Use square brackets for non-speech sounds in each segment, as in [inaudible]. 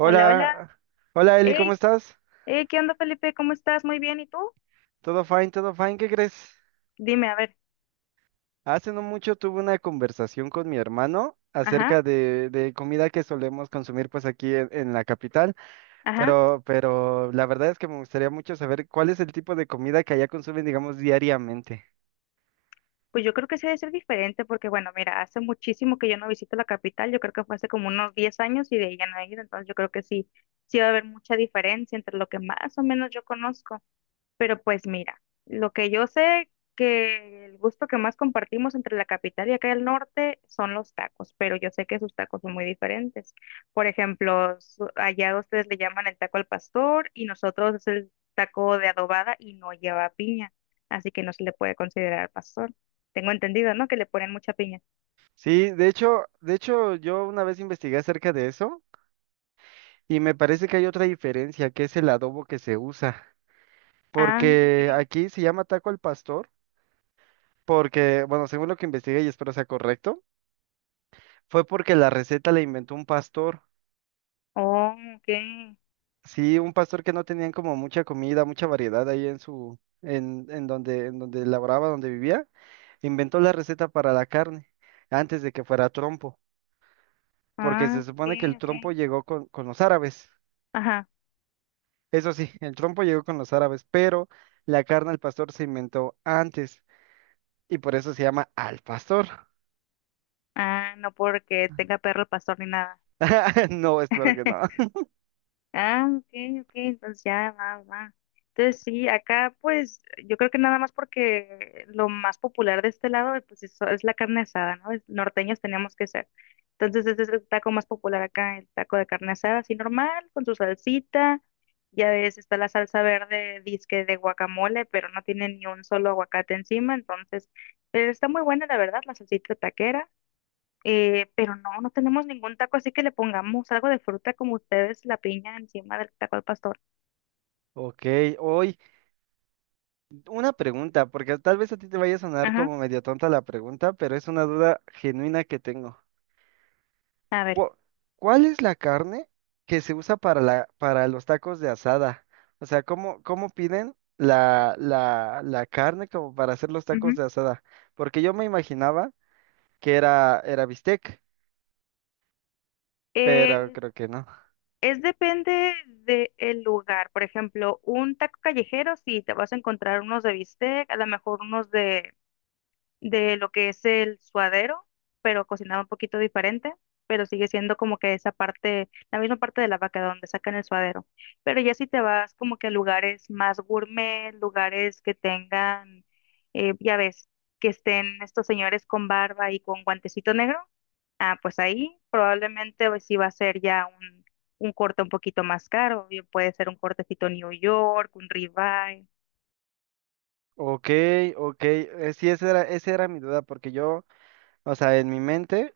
Hola, hola. hola Eli, ¿cómo Hey, estás? hey, ¿qué onda, Felipe? ¿Cómo estás? Muy bien, ¿y tú? Todo fine, ¿qué crees? Dime, a ver. Hace no mucho tuve una conversación con mi hermano Ajá, acerca de comida que solemos consumir pues aquí en la capital, ajá. pero la verdad es que me gustaría mucho saber cuál es el tipo de comida que allá consumen, digamos, diariamente. Pues yo creo que sí debe ser diferente porque, bueno, mira, hace muchísimo que yo no visito la capital, yo creo que fue hace como unos 10 años y de ahí ya no he ido, entonces yo creo que sí, sí va a haber mucha diferencia entre lo que más o menos yo conozco. Pero pues mira, lo que yo sé que el gusto que más compartimos entre la capital y acá el norte son los tacos, pero yo sé que sus tacos son muy diferentes. Por ejemplo, allá ustedes le llaman el taco al pastor y nosotros es el taco de adobada y no lleva piña, así que no se le puede considerar pastor. Tengo entendido, ¿no?, que le ponen mucha piña. Sí, de hecho yo una vez investigué acerca de eso y me parece que hay otra diferencia, que es el adobo que se usa, Ah, ok. porque aquí se llama taco al pastor, porque, bueno, según lo que investigué y espero sea correcto. Fue porque la receta la inventó un pastor. Oh, ok. Sí, un pastor que no tenían como mucha comida, mucha variedad ahí en su, en donde laboraba, donde vivía, inventó la receta para la carne, antes de que fuera trompo, porque Ah, se ok, supone que el ok. trompo llegó con los árabes. Ajá. Eso sí, el trompo llegó con los árabes, pero la carne al pastor se inventó antes, y por eso se llama al pastor. Ah, no porque tenga perro el pastor ni nada. [laughs] No, espero que no. [laughs] [laughs] Ah, ok, ok, entonces ya va, va. Entonces sí, acá pues yo creo que nada más porque lo más popular de este lado pues eso es la carne asada, ¿no? Norteños teníamos que ser. Entonces ese es el taco más popular acá, el taco de carne asada, así normal, con su salsita. Ya ves, está la salsa verde, disque de guacamole, pero no tiene ni un solo aguacate encima, entonces, pero está muy buena la verdad, la salsita taquera. Pero no, no tenemos ningún taco, así que le pongamos algo de fruta como ustedes, la piña encima del taco al pastor. Ok, hoy. Una pregunta, porque tal vez a ti te vaya a sonar Ajá, como medio tonta la pregunta, pero es una duda genuina que tengo. a ver. ¿Cu- ¿Cuál es la carne que se usa para la, para los tacos de asada? O sea, ¿cómo, cómo piden la carne como para hacer los Ujú. tacos de asada? Porque yo me imaginaba que era, era bistec, pero Eh, creo que no. es depende del lugar. Por ejemplo, un taco callejero, si te vas a encontrar unos de bistec, a lo mejor unos de lo que es el suadero, pero cocinado un poquito diferente, pero sigue siendo como que esa parte, la misma parte de la vaca donde sacan el suadero. Pero ya si te vas como que a lugares más gourmet, lugares que tengan, ya ves, que estén estos señores con barba y con guantecito negro, ah, pues ahí probablemente pues, sí va a ser ya un corte un poquito más caro, bien puede ser un cortecito New York, un ribeye, Ok, ok, sí, esa era mi duda, porque yo, o sea, en mi mente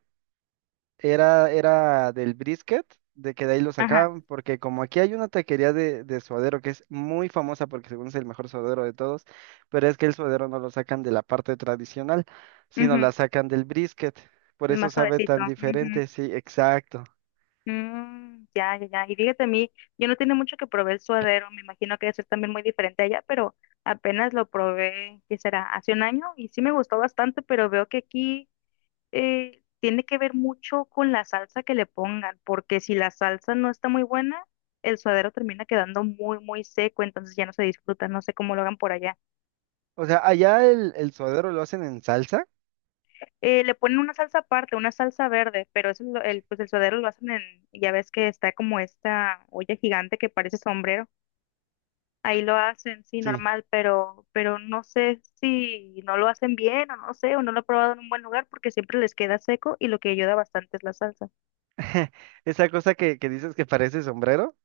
era, era del brisket, de que de ahí lo ajá, sacaban, porque como aquí hay una taquería de suadero que es muy famosa porque según es el mejor suadero de todos, pero es que el suadero no lo sacan de la parte tradicional, sino ujú. la sacan del brisket. Por eso Más sabe suavecito. tan Ujú. diferente, sí, exacto. Mm, ya, ya, ya. Y fíjate a mí, yo no tiene mucho que probé el suadero, me imagino que debe ser también muy diferente allá, pero apenas lo probé, ¿qué será? Hace un año y sí me gustó bastante, pero veo que aquí tiene que ver mucho con la salsa que le pongan, porque si la salsa no está muy buena, el suadero termina quedando muy, muy seco, entonces ya no se disfruta, no sé cómo lo hagan por allá. O sea, allá el suadero lo hacen en salsa, Le ponen una salsa aparte, una salsa verde, pero eso, pues el suadero lo hacen en, ya ves que está como esta olla gigante que parece sombrero, ahí lo hacen, sí, sí. normal, pero no sé si no lo hacen bien o no sé, o no lo he probado en un buen lugar porque siempre les queda seco y lo que ayuda bastante es la salsa. [laughs] Esa cosa que dices que parece sombrero,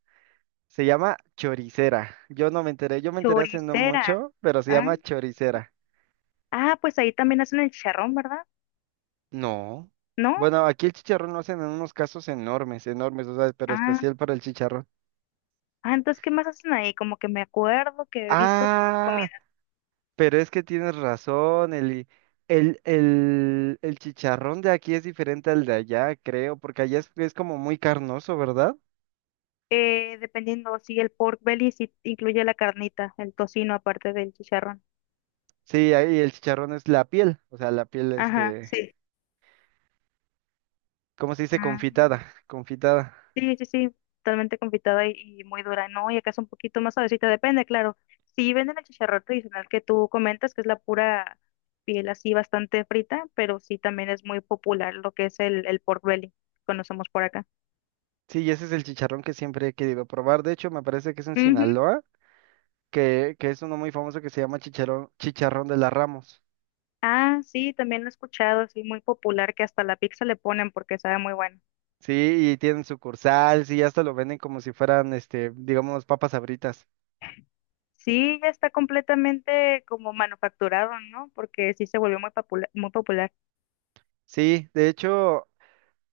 se llama choricera. Yo no me enteré, yo me enteré hace no Choricera. mucho, pero se Ah, llama choricera. ah, pues ahí también hacen el chicharrón, ¿verdad? No. ¿No? Bueno, aquí el chicharrón lo hacen en unos casos enormes, enormes, o sea, pero Ah, especial para el chicharrón. ah, entonces, ¿qué más hacen ahí? Como que me acuerdo que he visto comida. Ah, pero es que tienes razón, Eli. El chicharrón de aquí es diferente al de allá, creo, porque allá es como muy carnoso, ¿verdad? Dependiendo si el pork belly sí incluye la carnita, el tocino aparte del chicharrón. Sí, ahí el chicharrón es la piel, o sea, la piel, Ajá, este, sí. ¿cómo se dice? Ah. Confitada, confitada. Sí, sí, sí, totalmente confitada y muy dura, ¿no? Y acá es un poquito más suavecita, depende, claro. Sí venden el chicharrón tradicional que tú comentas, que es la pura piel así bastante frita, pero sí también es muy popular lo que es el pork belly, conocemos por acá. Sí, y ese es el chicharrón que siempre he querido probar. De hecho, me parece que es en Ujú. Sinaloa, que es uno muy famoso que se llama chicharrón, chicharrón de la Ramos. Ah, sí, también lo he escuchado, sí, muy popular, que hasta la pizza le ponen porque sabe muy bueno. Sí, y tienen sucursal, sí, hasta lo venden como si fueran, este, digamos, papas sabritas. Sí, ya está completamente como manufacturado, ¿no? Porque sí se volvió muy popular, muy popular. Sí, de hecho,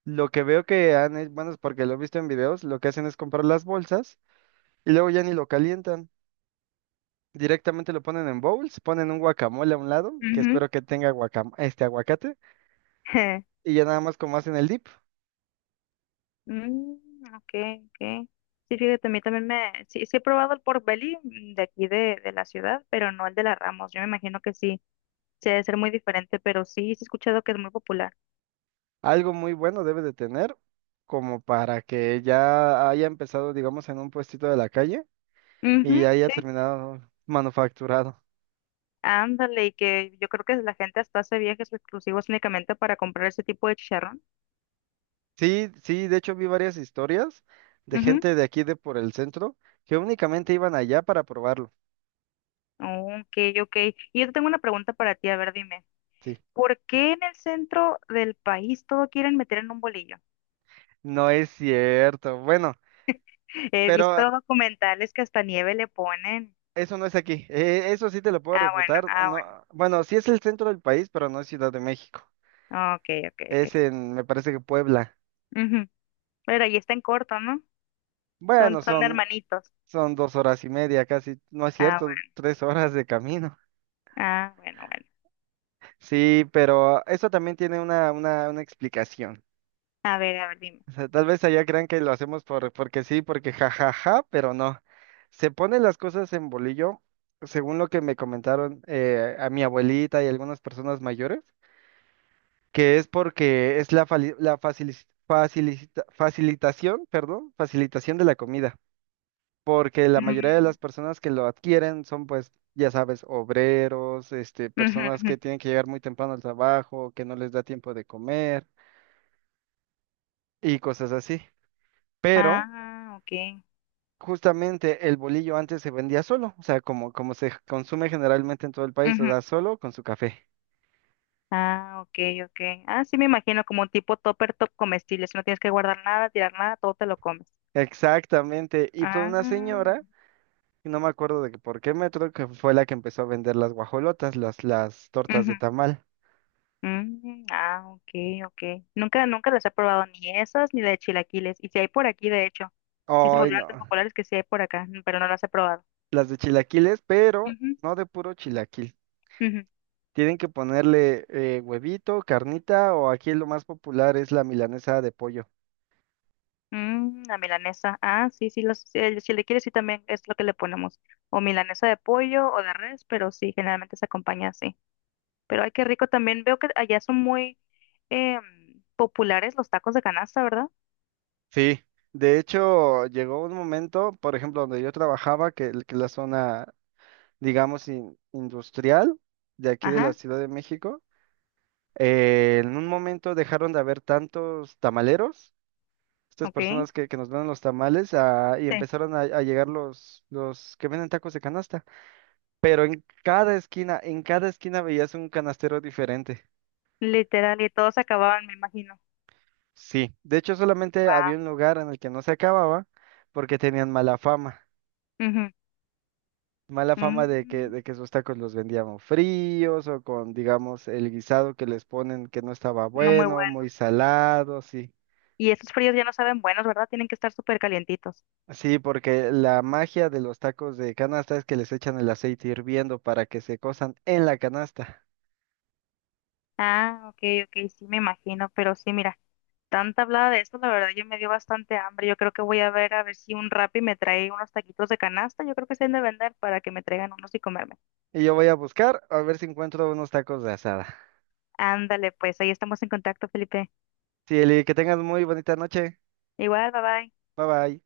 lo que veo que han, bueno, es porque lo he visto en videos, lo que hacen es comprar las bolsas y luego ya ni lo calientan. Directamente lo ponen en bowls, ponen un guacamole a un lado, que Ujú. espero que tenga guacam este aguacate, [laughs] y ya nada más como hacen el dip. Mm, ok, ok. Sí, fíjate, a mí también me... sí, sí he probado el pork belly de aquí de la ciudad, pero no el de la Ramos. Yo me imagino que sí, sí debe ser muy diferente, pero sí, sí he escuchado que es muy popular. Algo muy bueno debe de tener, como para que ya haya empezado, digamos, en un puestito de la calle y Ujú, haya sí, terminado manufacturado. ándale, y que yo creo que la gente hasta hace viajes exclusivos únicamente para comprar ese tipo de chicharrón. Sí, sí, de hecho vi varias historias de Ujú. gente de aquí de por el centro que únicamente iban allá para probarlo. Ok, ok. Y yo te tengo una pregunta para ti, a ver, dime. Sí, ¿Por qué en el centro del país todo quieren meter en un bolillo? no es cierto. Bueno, He pero visto documentales que hasta nieve le ponen. eso no es aquí. Eso sí te lo puedo Ah, bueno, refutar. ah, No, bueno. bueno, sí es el centro del país, pero no es Ciudad de México. Ok, ok, ok. Es en, me parece que Puebla. Ujú. Pero ahí está en corto, ¿no? Son, Bueno, son son, hermanitos. son 2 horas y media casi. No es Ah, bueno, cierto, 3 horas de camino. ah, bueno, bueno. Sí, pero eso también tiene una explicación. A ver, dime. O sea, tal vez allá crean que lo hacemos por, porque sí, porque jajaja, pero no. Se ponen las cosas en bolillo, según lo que me comentaron a mi abuelita y algunas personas mayores, que es porque es la, facilitación, perdón, facilitación de la comida. Porque la mayoría de Mm, las personas que lo adquieren son, pues, ya sabes, obreros, este, ujú, personas ujú. que tienen que llegar muy temprano al trabajo, que no les da tiempo de comer y cosas así. Pero Ah, ok. justamente el bolillo antes se vendía solo, o sea, como, como se consume generalmente en todo el país, o Ujú. sea, solo con su café. Ah, ok, ok. Ah, sí, me imagino como un tipo topper top comestible. Si no tienes que guardar nada, tirar nada, todo te lo comes. Exactamente, y fue una Ah, señora, y no me acuerdo de que por qué metro, que fue la que empezó a vender las guajolotas, las tortas ujú. de tamal. Mm, ah, ok, ok. Nunca, nunca las he probado ni esas ni de chilaquiles. Y si hay por aquí, de hecho. Sí se Ay, no, volvieron tan populares que sí hay por acá, pero no las he probado. las de chilaquiles, pero Ujú, no de puro chilaquil. ujú. Tienen que ponerle huevito, carnita, o aquí lo más popular es la milanesa de pollo. Mm, la milanesa. Ah, sí, sí, los, si, si le quieres, sí también es lo que le ponemos. O milanesa de pollo o de res, pero sí, generalmente se acompaña así. Pero ay, qué rico también. Veo que allá son muy populares los tacos de canasta, ¿verdad? Sí, de hecho, llegó un momento, por ejemplo, donde yo trabajaba, que la zona digamos, industrial de aquí de la Ajá, Ciudad de México. En un momento dejaron de haber tantos tamaleros, estas ok. personas que nos venden los tamales, ah, y Sí. empezaron a llegar los que venden tacos de canasta. Pero en cada esquina veías un canastero diferente. Literal, y todos se acababan, me imagino. Sí, de hecho solamente había Wow. un lugar en el que no se acababa porque tenían mala fama. Mala fama de que esos tacos los vendíamos fríos o con, digamos, el guisado que les ponen que no estaba No muy bueno, muy bueno. salado, sí. Y esos fríos ya no saben buenos, ¿verdad? Tienen que estar súper calientitos. Sí, porque la magia de los tacos de canasta es que les echan el aceite hirviendo para que se cosan en la canasta. Ah, ok, ok, sí, me imagino, pero sí, mira. Tanta hablada de esto, la verdad yo me dio bastante hambre. Yo creo que voy a ver si un Rappi me trae unos taquitos de canasta. Yo creo que se han de vender para que me traigan unos y comerme. Y yo voy a buscar a ver si encuentro unos tacos de asada. Ándale, pues ahí estamos en contacto, Felipe. Sí, Eli, que tengas muy bonita noche. Igual, bye bye. Bye bye.